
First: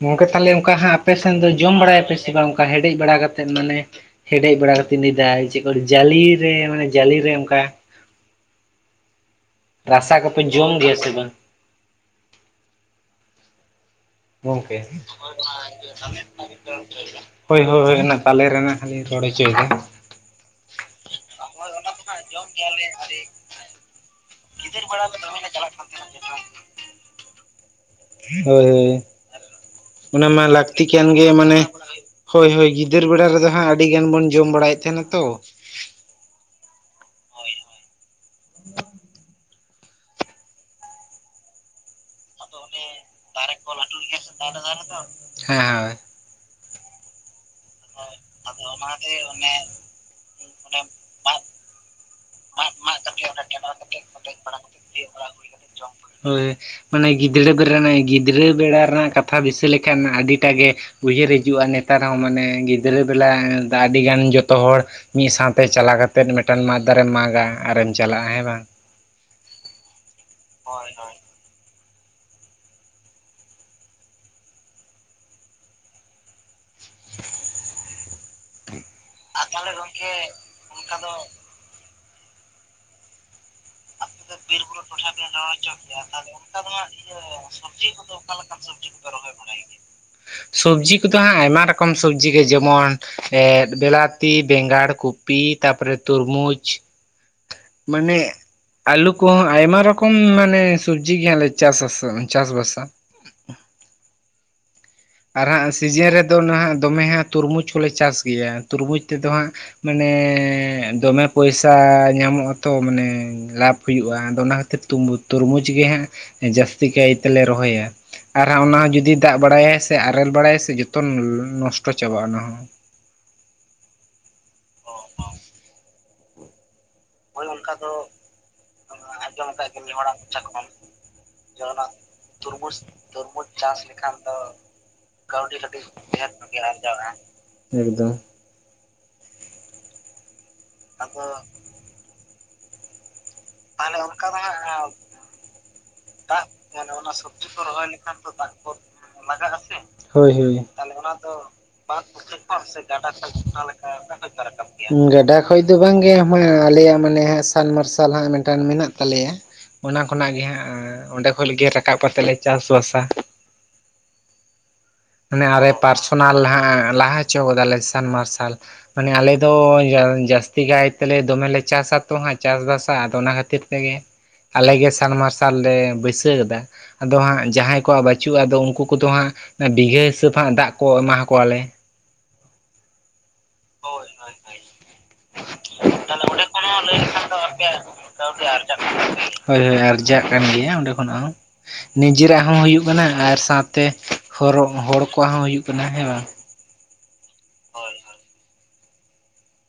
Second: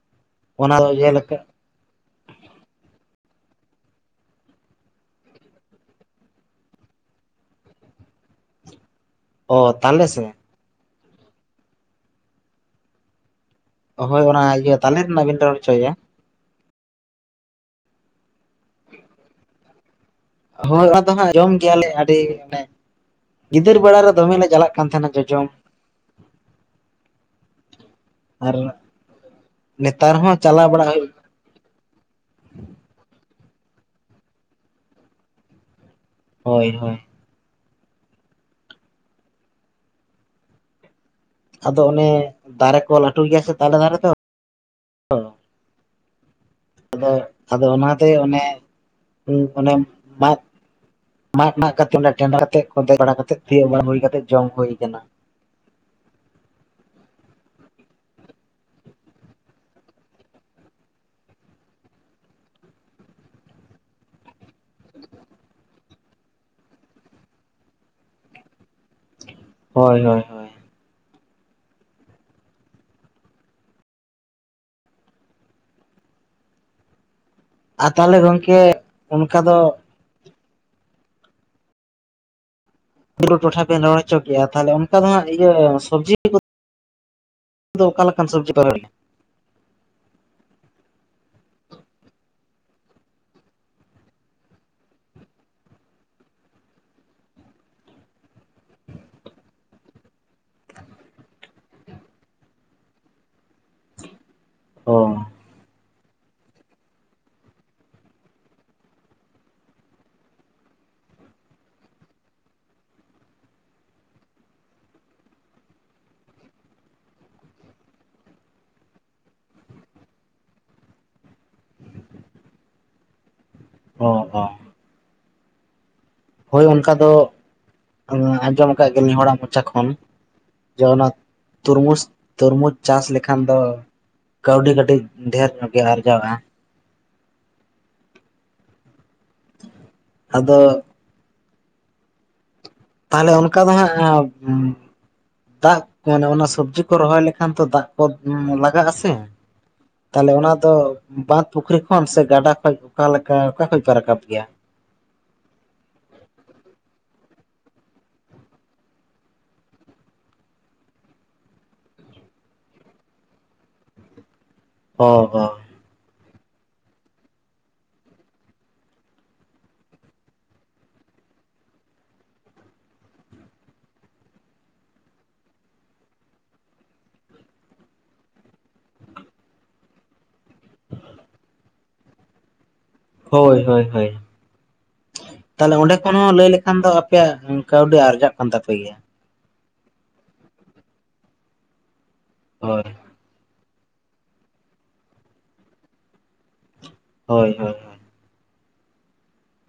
[SPEAKER 2] ᱜᱚᱝᱠᱮ ᱛᱟᱦᱞᱮ ᱚᱱᱠᱟ
[SPEAKER 1] ᱚᱱᱟ ᱫᱚ
[SPEAKER 2] ᱦᱟᱜ ᱟᱯᱮ ᱥᱮᱱ
[SPEAKER 1] ᱡᱮᱞᱮᱠᱟ
[SPEAKER 2] ᱫᱚ ᱡᱚᱢ ᱵᱟᱲᱟᱭᱟ ᱯᱮ ᱥᱮ ᱵᱟᱝ ᱚᱱᱠᱟ ᱦᱮᱰᱮᱡ ᱵᱟᱲᱟ ᱠᱟᱛᱮᱫ ᱢᱟᱱᱮ ᱦᱮᱰᱮᱡ ᱵᱟᱲᱟ ᱠᱟᱛᱮᱧ ᱞᱟᱹᱭᱫᱟ ᱪᱮᱫ ᱠᱚ ᱡᱟᱹᱞᱤᱨᱮ ᱢᱟᱱᱮ ᱡᱟᱹᱞᱤᱨᱮ ᱚᱝᱠᱟ
[SPEAKER 1] ᱚ ᱛᱟᱞᱮ
[SPEAKER 2] ᱨᱟᱥᱟ
[SPEAKER 1] ᱥᱮ
[SPEAKER 2] ᱠᱚᱯᱮ ᱡᱚᱢ ᱜᱮᱭᱟ ᱥᱮ ᱵᱟᱝ?
[SPEAKER 1] ᱦᱳᱭ ᱚᱱᱟ
[SPEAKER 2] ᱜᱚᱝᱠᱮ?
[SPEAKER 1] ᱤᱭᱟᱹ ᱛᱟᱞᱮ ᱨᱮᱱᱟᱜ ᱵᱮᱱ ᱨᱚᱲ ᱦᱚᱪᱚᱭᱮᱭᱟ?
[SPEAKER 2] ᱦᱳᱭ ᱦᱳᱭ ᱚᱱᱟ ᱛᱟᱞᱮ ᱨᱮᱱᱟᱜ ᱦᱟᱸᱞᱤᱧ ᱨᱚᱲ ᱦᱚᱪᱚᱭᱮᱫᱟ᱾
[SPEAKER 1] ᱦᱳᱭ ᱟᱫᱚ ᱦᱟᱸᱜ ᱡᱚᱢ ᱜᱮᱭᱟᱞᱮ ᱟᱹᱰᱤ ᱢᱟᱱᱮ ᱜᱤᱫᱟᱹᱨ ᱵᱮᱲᱟ ᱨᱮ ᱫᱚᱢᱮ ᱞᱮ ᱪᱟᱞᱟᱜ ᱠᱟᱱ ᱛᱟᱦᱮᱸᱱᱟ ᱡᱚᱡᱚᱢ᱾ [unintelligible] ᱟᱨ
[SPEAKER 2] ᱦᱳᱭ
[SPEAKER 1] ᱱᱮᱛᱟᱨ
[SPEAKER 2] ᱚᱱᱟ
[SPEAKER 1] ᱦᱚᱸ
[SPEAKER 2] ᱢᱟ
[SPEAKER 1] ᱪᱟᱞᱟᱣ
[SPEAKER 2] ᱞᱟᱹᱠᱛᱤ
[SPEAKER 1] ᱵᱟᱲᱟᱜ
[SPEAKER 2] ᱠᱟᱱ
[SPEAKER 1] ᱦᱩᱭᱩᱜ
[SPEAKER 2] ᱜᱮ ᱢᱟᱱᱮ ᱦᱳᱭ ᱦᱳᱭ ᱜᱤᱫᱟᱹᱨ ᱵᱮᱲᱟ ᱨᱮᱫᱚ ᱦᱟᱸᱜ ᱟᱹᱰᱤ ᱜᱟᱱ ᱵᱚᱱ ᱡᱚᱢ ᱵᱟᱲᱟᱭᱮᱫ ᱛᱟᱦᱮᱸᱱᱟ ᱛᱚ,
[SPEAKER 1] ᱦᱳᱭ ᱦᱳᱭ᱾ ᱟᱫᱚ ᱚᱱᱮ ᱫᱟᱨᱮ ᱠᱚ ᱞᱟᱹᱴᱩ ᱜᱮᱭᱟ ᱥᱮ ᱛᱟᱞᱮ ᱫᱟᱨᱮ ᱛᱚ
[SPEAKER 2] ᱦᱮᱸ ᱦᱮᱸ ᱦᱚᱭ᱾
[SPEAKER 1] ᱟᱫᱚ ᱟᱫᱚ ᱚᱱᱟᱛᱮ ᱚᱱᱮ ᱚᱱᱮ ᱢᱟᱫ ᱢᱟᱫ ᱢᱟᱜ ᱠᱟᱛᱮ ᱠᱮ ᱴᱮᱸᱰᱟᱨ ᱠᱟᱛᱮᱮᱫ ᱠᱚᱸᱫᱮ ᱵᱟᱲᱟ ᱠᱟᱛᱮᱫ ᱛᱤᱭᱳ ᱵᱟᱝ ᱦᱩᱭ ᱠᱟᱛᱮᱮᱫ ᱡᱚᱢ ᱦᱩᱭ ᱠᱟᱱᱟ᱾
[SPEAKER 2] ᱦᱳᱭ᱾ ᱢᱟᱱᱮ ᱜᱤᱫᱽᱨᱟᱹ ᱵᱮᱲᱟ ᱨᱮ ᱜᱤᱫᱽᱨᱟᱹ ᱵᱮᱲᱟ ᱨᱮᱱᱟᱜ ᱠᱟᱛᱷᱟ ᱫᱤᱥᱟᱹ ᱞᱮᱠᱷᱟᱱ ᱟᱹᱰᱤ ᱴᱟᱜ ᱜᱮ ᱩᱭᱦᱟᱹᱨ ᱦᱤᱡᱩᱜᱼᱟ ᱱᱮᱛᱟᱨ ᱦᱚᱸ ᱢᱟᱱᱮ ᱜᱤᱫᱽᱨᱟᱹ ᱵᱮᱞᱟ ᱟᱹᱰᱤᱜᱟᱱ ᱡᱚᱛᱚ ᱦᱚᱲ ᱢᱤᱫ ᱥᱟᱶᱛᱮ ᱪᱟᱞᱟᱣ ᱠᱟᱛᱮᱜ ᱢᱤᱫᱴᱟᱝ ᱢᱟᱫ ᱫᱟᱨᱮᱢ ᱢᱟᱜᱟ ᱟᱨᱮᱢ ᱪᱟᱞᱟᱜᱼᱟ ᱦᱮᱸ ᱵᱟᱝ?
[SPEAKER 1] ᱦᱳᱭ ᱦᱳᱭ ᱦᱳ
[SPEAKER 2] ᱦᱳᱭ ᱦᱳᱭ᱾ [inaudible]
[SPEAKER 1] ᱟᱨ ᱛᱟᱦᱚᱞᱮ ᱜᱚᱢᱠᱮ
[SPEAKER 2] ᱟᱨ ᱛᱟᱦᱚᱞᱮ ᱜᱚᱢᱠᱮ ᱚᱝᱠᱟ ᱫᱚ
[SPEAKER 1] ᱵᱩᱨᱩ ᱴᱚᱴᱷᱟ ᱵᱮᱱ ᱨᱚᱲ ᱦᱚᱪᱚ ᱠᱮᱜᱼᱟ, ᱛᱟᱦᱞᱮ ᱚᱱᱠᱟ ᱫᱚ ᱦᱟᱸᱜ ᱤᱭᱟᱹ ᱥᱚᱵᱡᱤ ᱠᱚ
[SPEAKER 2] ᱚᱝᱠᱟ ᱫᱚ ᱱᱟᱜ ᱤᱭᱟᱹ ᱥᱚᱵᱡᱤ ᱠᱚ ᱫᱚ ᱚᱠᱟ ᱞᱮᱠᱟᱱ ᱥᱚᱵᱡᱤ ᱠᱚ
[SPEAKER 1] [inaudible]
[SPEAKER 2] ᱥᱚᱵᱡᱤ ᱠᱚ ᱫᱚ ᱦᱟᱸᱜ ᱟᱭᱢᱟ ᱨᱚᱠᱚᱢ ᱥᱚᱵᱡᱤ ᱜᱮ ᱡᱮᱢᱚᱱ ᱮᱫ ᱵᱮᱞᱟᱛᱤ, ᱵᱮᱸᱜᱟᱲ, ᱠᱩ ᱯᱤ ᱛᱟᱯᱚ ᱨᱮ ᱛᱩᱨᱢᱩᱪᱽ ᱢᱟᱱᱮ ᱟᱞᱩ ᱠᱚᱦᱚᱸ ᱟᱭᱢᱟ ᱨᱚᱠᱚᱢ ᱢᱟᱱᱮ ᱥᱚᱵᱡᱤ ᱜᱮ ᱦᱟᱸᱜᱞᱮ ᱪᱟᱥᱟ ᱪᱟᱥ ᱵᱟᱥᱟ᱾
[SPEAKER 1] ᱚ᱾
[SPEAKER 2] ᱟᱨ ᱦᱟᱸᱜ ᱥᱤᱡᱤᱱ ᱨᱮᱫᱚ ᱱᱟᱦᱟᱸᱜ ᱫᱚᱢᱮ ᱦᱟᱸᱜ ᱛᱩᱨᱢᱩᱡᱽ ᱠᱚᱞᱮ ᱪᱟᱥ ᱜᱮᱭᱟ ᱛᱩᱨᱢᱩᱡᱽ ᱛᱮ ᱫᱚ ᱦᱟᱸᱜ ᱢᱟᱱᱮ ᱫᱚᱢᱮ ᱯᱚᱭᱥᱟ ᱧᱟᱢᱚᱜ ᱟᱛᱚ ᱢᱟᱱᱮ ᱞᱟᱵᱷ ᱦᱩᱭᱩᱜᱼᱟ ᱟᱫᱚ ᱚᱱᱟ ᱠᱷᱟᱹᱛᱤᱨ ᱛᱩᱨᱢᱩᱡᱽ ᱜᱮ ᱦᱟᱸᱜ ᱡᱟᱹᱥᱛᱤ ᱠᱟᱭ ᱛᱮ ᱞᱮ ᱨᱚᱦᱚᱭᱟ᱾ ᱟᱨ ᱦᱚᱸ ᱚᱱᱟ ᱡᱩᱫᱤ ᱫᱟᱜ ᱵᱟᱲᱟᱭᱟᱭ ᱥᱮ ᱟᱨᱮᱞ ᱵᱟᱲᱟᱭᱟᱭ ᱥᱮ ᱡᱷᱚᱛᱚ ᱱᱚᱥᱴᱚ ᱪᱟᱵᱟᱜᱼᱟ ᱚᱱᱟ ᱦᱚᱸ᱾
[SPEAKER 1] ᱚ, ᱚ᱾
[SPEAKER 2] [unintelligible]
[SPEAKER 1] ᱦᱳᱭ ᱚᱱᱠᱟ ᱫᱚ
[SPEAKER 2] ᱦᱳᱭ ᱚᱱᱠᱟ ᱫᱚ
[SPEAKER 1] ᱟᱸᱡᱚᱢ ᱟᱠᱟᱫ ᱜᱮᱭᱟᱞᱤᱧ ᱦᱚᱲᱟᱜ
[SPEAKER 2] ᱟᱸᱡᱚᱢ
[SPEAKER 1] ᱢᱚᱪᱟ
[SPEAKER 2] ᱟᱠᱟᱜ ᱜᱮ
[SPEAKER 1] ᱠᱷᱚᱱ
[SPEAKER 2] ᱟᱹᱰᱤ ᱦᱚᱲᱟᱜ ᱢᱚᱪᱟ ᱠᱷᱚᱱ
[SPEAKER 1] ᱡᱮ ᱚᱱᱟ
[SPEAKER 2] ᱡᱮ ᱚᱱᱟ
[SPEAKER 1] ᱛᱩᱨᱢᱩᱡᱽ
[SPEAKER 2] ᱛᱩᱨᱢᱩᱡᱽ
[SPEAKER 1] ᱪᱟᱥ ᱞᱮᱠᱷᱟᱱ
[SPEAKER 2] ᱛᱩᱨᱢᱩᱡᱽ
[SPEAKER 1] ᱫᱚ
[SPEAKER 2] ᱪᱟᱥ ᱞᱮᱠᱷᱟᱱ ᱫᱚ
[SPEAKER 1] ᱠᱟᱹᱣᱰᱤ ᱠᱟᱹᱴᱤᱡ ᱰᱷᱮᱨ
[SPEAKER 2] ᱠᱟᱹᱣᱰᱤ
[SPEAKER 1] ᱧᱚᱜ ᱜᱮ
[SPEAKER 2] ᱠᱟᱴᱤᱡ ᱰᱷᱮᱨ
[SPEAKER 1] ᱟᱨᱡᱟᱣᱼᱟ
[SPEAKER 2] ᱜᱮ ᱟᱨᱡᱟᱣᱟ, ᱮᱠᱫᱚᱢ᱾
[SPEAKER 1] ᱟᱫᱚ
[SPEAKER 2] ᱟᱫᱚ
[SPEAKER 1] ᱛᱟᱦᱞᱮ ᱚᱱᱠᱟ ᱫᱚ ᱦᱟᱸᱜ ᱫᱟᱜ ᱠᱚ ᱢᱟᱱᱮ ᱚᱱᱟ ᱥᱚᱵᱽᱡᱤ ᱠᱚ ᱨᱚᱦᱚᱭ ᱞᱮᱠᱷᱟᱱ ᱛᱚ ᱫᱟᱜ ᱠᱚ ᱩᱸ ᱞᱟᱜᱟᱜ ᱟᱥᱮ ᱾
[SPEAKER 2] ᱦᱳᱭ
[SPEAKER 1] ᱛᱟᱦᱞᱮ ᱚᱱᱟ
[SPEAKER 2] ᱦᱳᱭ
[SPEAKER 1] ᱫᱚ ᱵᱟᱸᱫ ᱯᱩᱠᱷᱨᱤ ᱠᱷᱚᱱ ᱥᱮ ᱜᱟᱰᱟ ᱠᱷᱚᱡ ᱚᱠᱟ ᱞᱮᱠᱟ ᱚᱠᱟ ᱠᱷᱚᱡ ᱯᱮ ᱨᱟᱠᱟᱵ ᱜᱮᱭᱟ?
[SPEAKER 2] ᱜᱟᱰᱟ ᱠᱷᱚᱡ ᱫᱚ ᱵᱟᱝ ᱜᱮ ᱢᱟ ᱟᱞᱮᱭᱟᱜ ᱢᱟᱱᱮ ᱦᱟᱜ ᱥᱟᱞ ᱢᱟᱨᱥᱟᱞ ᱦᱟᱜ ᱢᱮ ᱴᱟᱱ ᱢᱮᱱᱟᱜ ᱛᱟᱞᱮᱭᱟ, ᱚᱱᱟ ᱠᱷᱚᱱᱟᱜ ᱜᱮ ᱦᱟᱸᱜ ᱚᱸᱰᱮ ᱠᱷᱚᱞ ᱜᱮ ᱨᱟᱠᱟᱵ ᱠᱟᱛᱮ ᱞᱮ ᱪᱟᱥ ᱵᱟᱥᱟ ᱾
[SPEAKER 1] ᱚ ᱚ
[SPEAKER 2] ᱢᱟᱱᱮ ᱟᱞᱮ ᱯᱟᱨᱥᱚᱱᱟᱞ ᱦᱟᱜ ᱞᱟᱦᱟ ᱦᱚᱪᱚ ᱠᱟᱫᱟᱞᱮ ᱥᱟᱱ ᱢᱟᱨᱥᱟᱞ ᱾ ᱢᱟᱱᱮ ᱟᱞᱮ ᱫᱚ ᱡᱟᱹ ᱡᱟᱹᱥᱛᱤ ᱠᱟᱭ ᱛᱮ ᱞᱮ ᱫᱚᱢᱮ ᱪᱟᱥᱟ ᱛᱚ ᱦᱟᱸᱜ ᱪᱟᱥ ᱵᱟᱥᱟ, ᱟᱫᱚ ᱚᱱᱟ ᱠᱷᱟᱹᱛᱤᱨ ᱛᱮ ᱜᱮ ᱟᱞᱮ ᱥᱟᱱ ᱢᱟᱨᱥᱟᱞ ᱞᱮ ᱵᱟᱹᱭ ᱥᱟᱹᱣ ᱠᱟᱫᱟ ᱾ ᱟᱫᱚ ᱦᱟᱸᱜ ᱡᱟᱦᱟᱸᱭ ᱠᱚᱣᱟᱜ ᱵᱟᱹᱪᱩᱜᱼᱟ, ᱟᱫᱚ ᱩᱝᱠᱩ ᱠᱚ ᱫᱚ ᱦᱟᱸᱜ ᱚᱱᱟ ᱵᱤᱜᱷᱟᱹ ᱦᱤᱥᱟᱹᱵᱽ ᱦᱟᱸᱜ ᱫᱟᱜ ᱠᱚ ᱮᱢᱟ ᱟᱠᱚᱣᱟ ᱞᱮ ᱾ ᱦᱳᱭ, ᱦᱳᱭ, ᱦᱳᱭ ᱾
[SPEAKER 1] ᱛᱟᱦᱞᱮ ᱚᱸᱰᱮ ᱠᱷᱚᱱ ᱦᱚᱸ ᱞᱟᱹᱭ ᱞᱮᱠᱷᱟᱱ ᱫᱚ ᱟᱯᱮᱭᱟᱜ ᱠᱟᱹᱣᱰᱤ ᱟᱨᱡᱟᱜ ᱠᱟᱱ ᱛᱟᱯᱮ ᱜᱮᱭᱟ ᱾
[SPEAKER 2] ᱦᱳᱭ ᱦᱳᱭ, ᱟᱨᱡᱟᱜ ᱠᱟᱱ ᱜᱮᱭᱟ ᱚᱸᱰᱮ ᱠᱷᱚᱱᱟᱜ ᱦᱚᱸ, ᱱᱤᱡᱮ ᱨᱟᱜ ᱦᱚᱸ
[SPEAKER 1] ᱦᱳᱭ
[SPEAKER 2] ᱦᱩᱭᱩᱜ ᱠᱟᱱᱟ ᱟᱨ ᱥᱟᱶ ᱛᱮ ᱦᱚᱨᱚᱜ ᱦᱚᱲ ᱠᱚᱣᱟᱜ ᱦᱚᱸ ᱦᱩᱭᱩᱜ ᱠᱟᱱᱟ ᱦᱮᱸ ᱵᱟᱝ ᱾
[SPEAKER 1] ᱦᱳᱭ, ᱦᱳᱭ ᱾
[SPEAKER 2] ᱦᱳᱭ, ᱦᱳᱭ ᱾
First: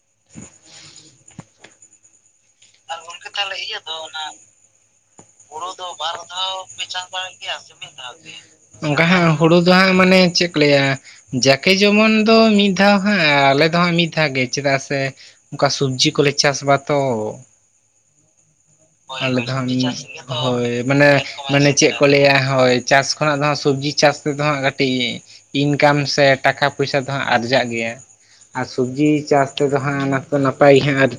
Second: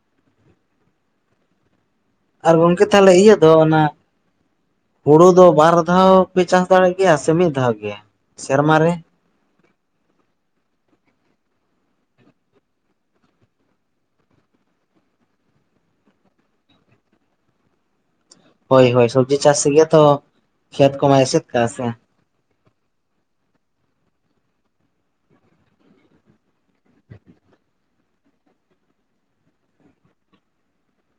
[SPEAKER 2] [inaudible]
[SPEAKER 1] ᱟᱨ ᱜᱚᱝᱠᱮ ᱛᱟᱦᱚᱞᱮ ᱤᱭᱟᱹ ᱫᱚ ᱚᱱᱟ ᱦᱳᱲᱳ ᱫᱚ ᱵᱟᱨ ᱫᱷᱟᱣ ᱯᱮ ᱪᱟᱥ ᱫᱟᱲᱮᱭᱟᱜ ᱜᱮᱭᱟ ᱥᱮ ᱢᱤᱫ ᱫᱷᱟᱣ ᱜᱮ ᱥᱮᱨᱢᱟᱨ ᱨᱮ?
[SPEAKER 2] ᱦᱳᱲᱳ ᱫᱚ ᱦᱟᱸᱜ ᱢᱟᱱᱮ ᱪᱮᱫ ᱠᱚ ᱞᱟᱹᱭᱟ! ᱡᱟᱠᱮ ᱡᱮᱢᱚᱱ ᱫᱚ ᱢᱤᱫ ᱫᱷᱟᱣ ᱦᱟᱜ, ᱟᱨ ᱟᱞᱮ ᱫᱚ ᱦᱟᱸᱜ ᱢᱤᱫ ᱫᱷᱟᱣ ᱜᱮ ᱪᱮᱫᱟᱜ ᱥᱮ, ᱚᱝᱠᱟ ᱥᱚᱵᱽᱡᱤ ᱠᱚᱞᱮ ᱪᱟᱥ ᱵᱟᱛᱚ ᱾
[SPEAKER 1] ᱦᱳᱭ ᱦᱳᱭ ᱥᱚᱵᱽᱡᱤ
[SPEAKER 2] ᱟᱞᱮ ᱫᱚ
[SPEAKER 1] ᱪᱟᱥ
[SPEAKER 2] ᱦᱟᱢᱻ
[SPEAKER 1] ᱜᱮ ᱛᱚ
[SPEAKER 2] ᱦᱳᱭ
[SPEAKER 1] ᱠᱷᱮᱛ
[SPEAKER 2] ᱢᱟᱱᱮ
[SPEAKER 1] ᱠᱚᱢᱟᱭ ᱮᱥᱮᱫ ᱠᱟᱜᱼᱟ
[SPEAKER 2] ᱢᱟᱱᱮ
[SPEAKER 1] ᱥᱮ
[SPEAKER 2] ᱪᱮᱫ ᱠᱚ ᱞᱟᱹᱭᱟ, ᱦᱳᱭ! ᱪᱟᱥ ᱠᱷᱚᱱᱟᱜ ᱫᱚ ᱦᱟᱜ ᱥᱚᱵᱽᱡᱤ ᱪᱟᱥ ᱛᱮ ᱫᱚ ᱦᱟᱸᱜ ᱠᱟᱹᱴᱤᱡ ᱤᱱᱠᱟᱢ ᱥᱮ ᱴᱟᱠᱟ ᱯᱚᱭᱥᱟ ᱫᱚ ᱦᱟᱸᱜ ᱟᱨᱡᱟᱜ ᱜᱮᱭᱟ ᱾ ᱟᱨ ᱥᱩᱵᱡᱤ ᱪᱟᱥ ᱛᱮ ᱫᱚ ᱦᱟᱸᱜ ᱚᱱᱟ ᱫᱚ ᱱᱟᱯᱟᱭ ᱜᱮ ᱦᱟᱸᱜ ᱟᱨ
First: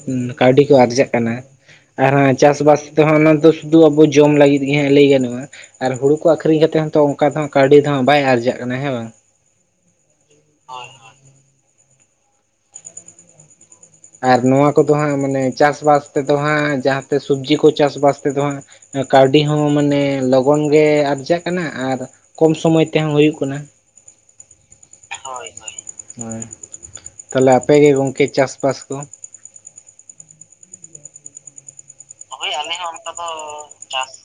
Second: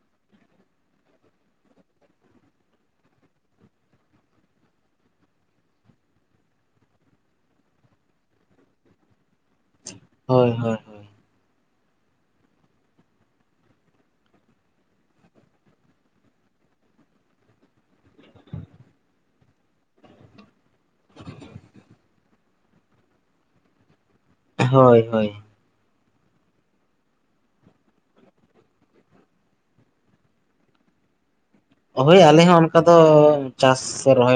[SPEAKER 2] ᱠᱟᱹᱣᱰᱤ ᱠᱚ ᱟᱨᱡᱟᱜ ᱠᱟᱱᱟ ᱾ ᱟᱨ ᱦᱮᱸ ᱪᱟᱥ ᱵᱟᱥ ᱛᱮ ᱦᱚᱸ ᱚᱱᱟ ᱫᱚ ᱥᱩᱫᱩ ᱟᱵᱚ ᱡᱚᱢ ᱞᱟᱹᱜᱤᱫ ᱜᱮ ᱦᱟᱜ ᱞᱟᱹᱭ ᱜᱟᱱᱚᱜᱼᱟ ᱾ ᱟᱨ ᱦᱩᱲᱩ ᱠᱚ ᱟᱹᱷᱨᱤᱧ ᱠᱟᱛᱮ ᱦᱚᱸ ᱛᱚ ᱚᱝᱠᱟ ᱫᱚ ᱦᱟᱸᱜ ᱠᱟᱹᱣᱰᱤ ᱫᱚ ᱦᱟᱜ ᱵᱟᱭ ᱟᱨᱡᱟᱜ ᱠᱟᱱᱟ ᱦᱮᱸ ᱵᱟᱝ ᱾
[SPEAKER 1] ᱦᱳᱭ, ᱦᱳᱭ ᱾
[SPEAKER 2] ᱟᱨ ᱱᱚᱣᱟ ᱠᱚ ᱫᱚ ᱦᱟᱸᱜ ᱢᱟᱱᱮ ᱪᱟᱥ ᱵᱟᱥ ᱛᱮ ᱫᱚ ᱦᱟᱸᱜ ᱡᱟᱦᱟᱸ ᱛᱮ ᱥᱩᱵᱽᱡᱤ ᱠᱚ ᱪᱟᱥ ᱵᱟᱥ ᱛᱮ ᱫᱚ ᱦᱟᱸᱜ ᱠᱟᱹᱣᱰᱤ ᱦᱚᱸ ᱢᱟᱱᱮ ᱞᱚᱜᱚᱱ ᱜᱮ ᱟᱨᱡᱟᱜ ᱠᱟᱱᱟ ᱟᱨ ᱠᱚᱢ ᱥᱚᱢᱚᱭ ᱛᱮᱦᱚᱸ ᱦᱩᱭᱩᱜ ᱠᱟᱱᱟ। ᱦᱳᱭ, ᱦᱳᱭ, ᱦᱳᱭ! ᱛᱟᱦᱞᱮ ᱟᱯᱮ ᱜᱮ ᱜᱚᱝᱠᱮ ᱪᱟᱥᱼᱵᱟᱥ ᱠᱚ?
[SPEAKER 1] ᱦᱳᱭ ᱟᱞᱮ ᱦᱚᱸ ᱚᱱᱠᱟ ᱫᱚ ᱪᱟᱥ ᱨᱚᱦᱚᱭ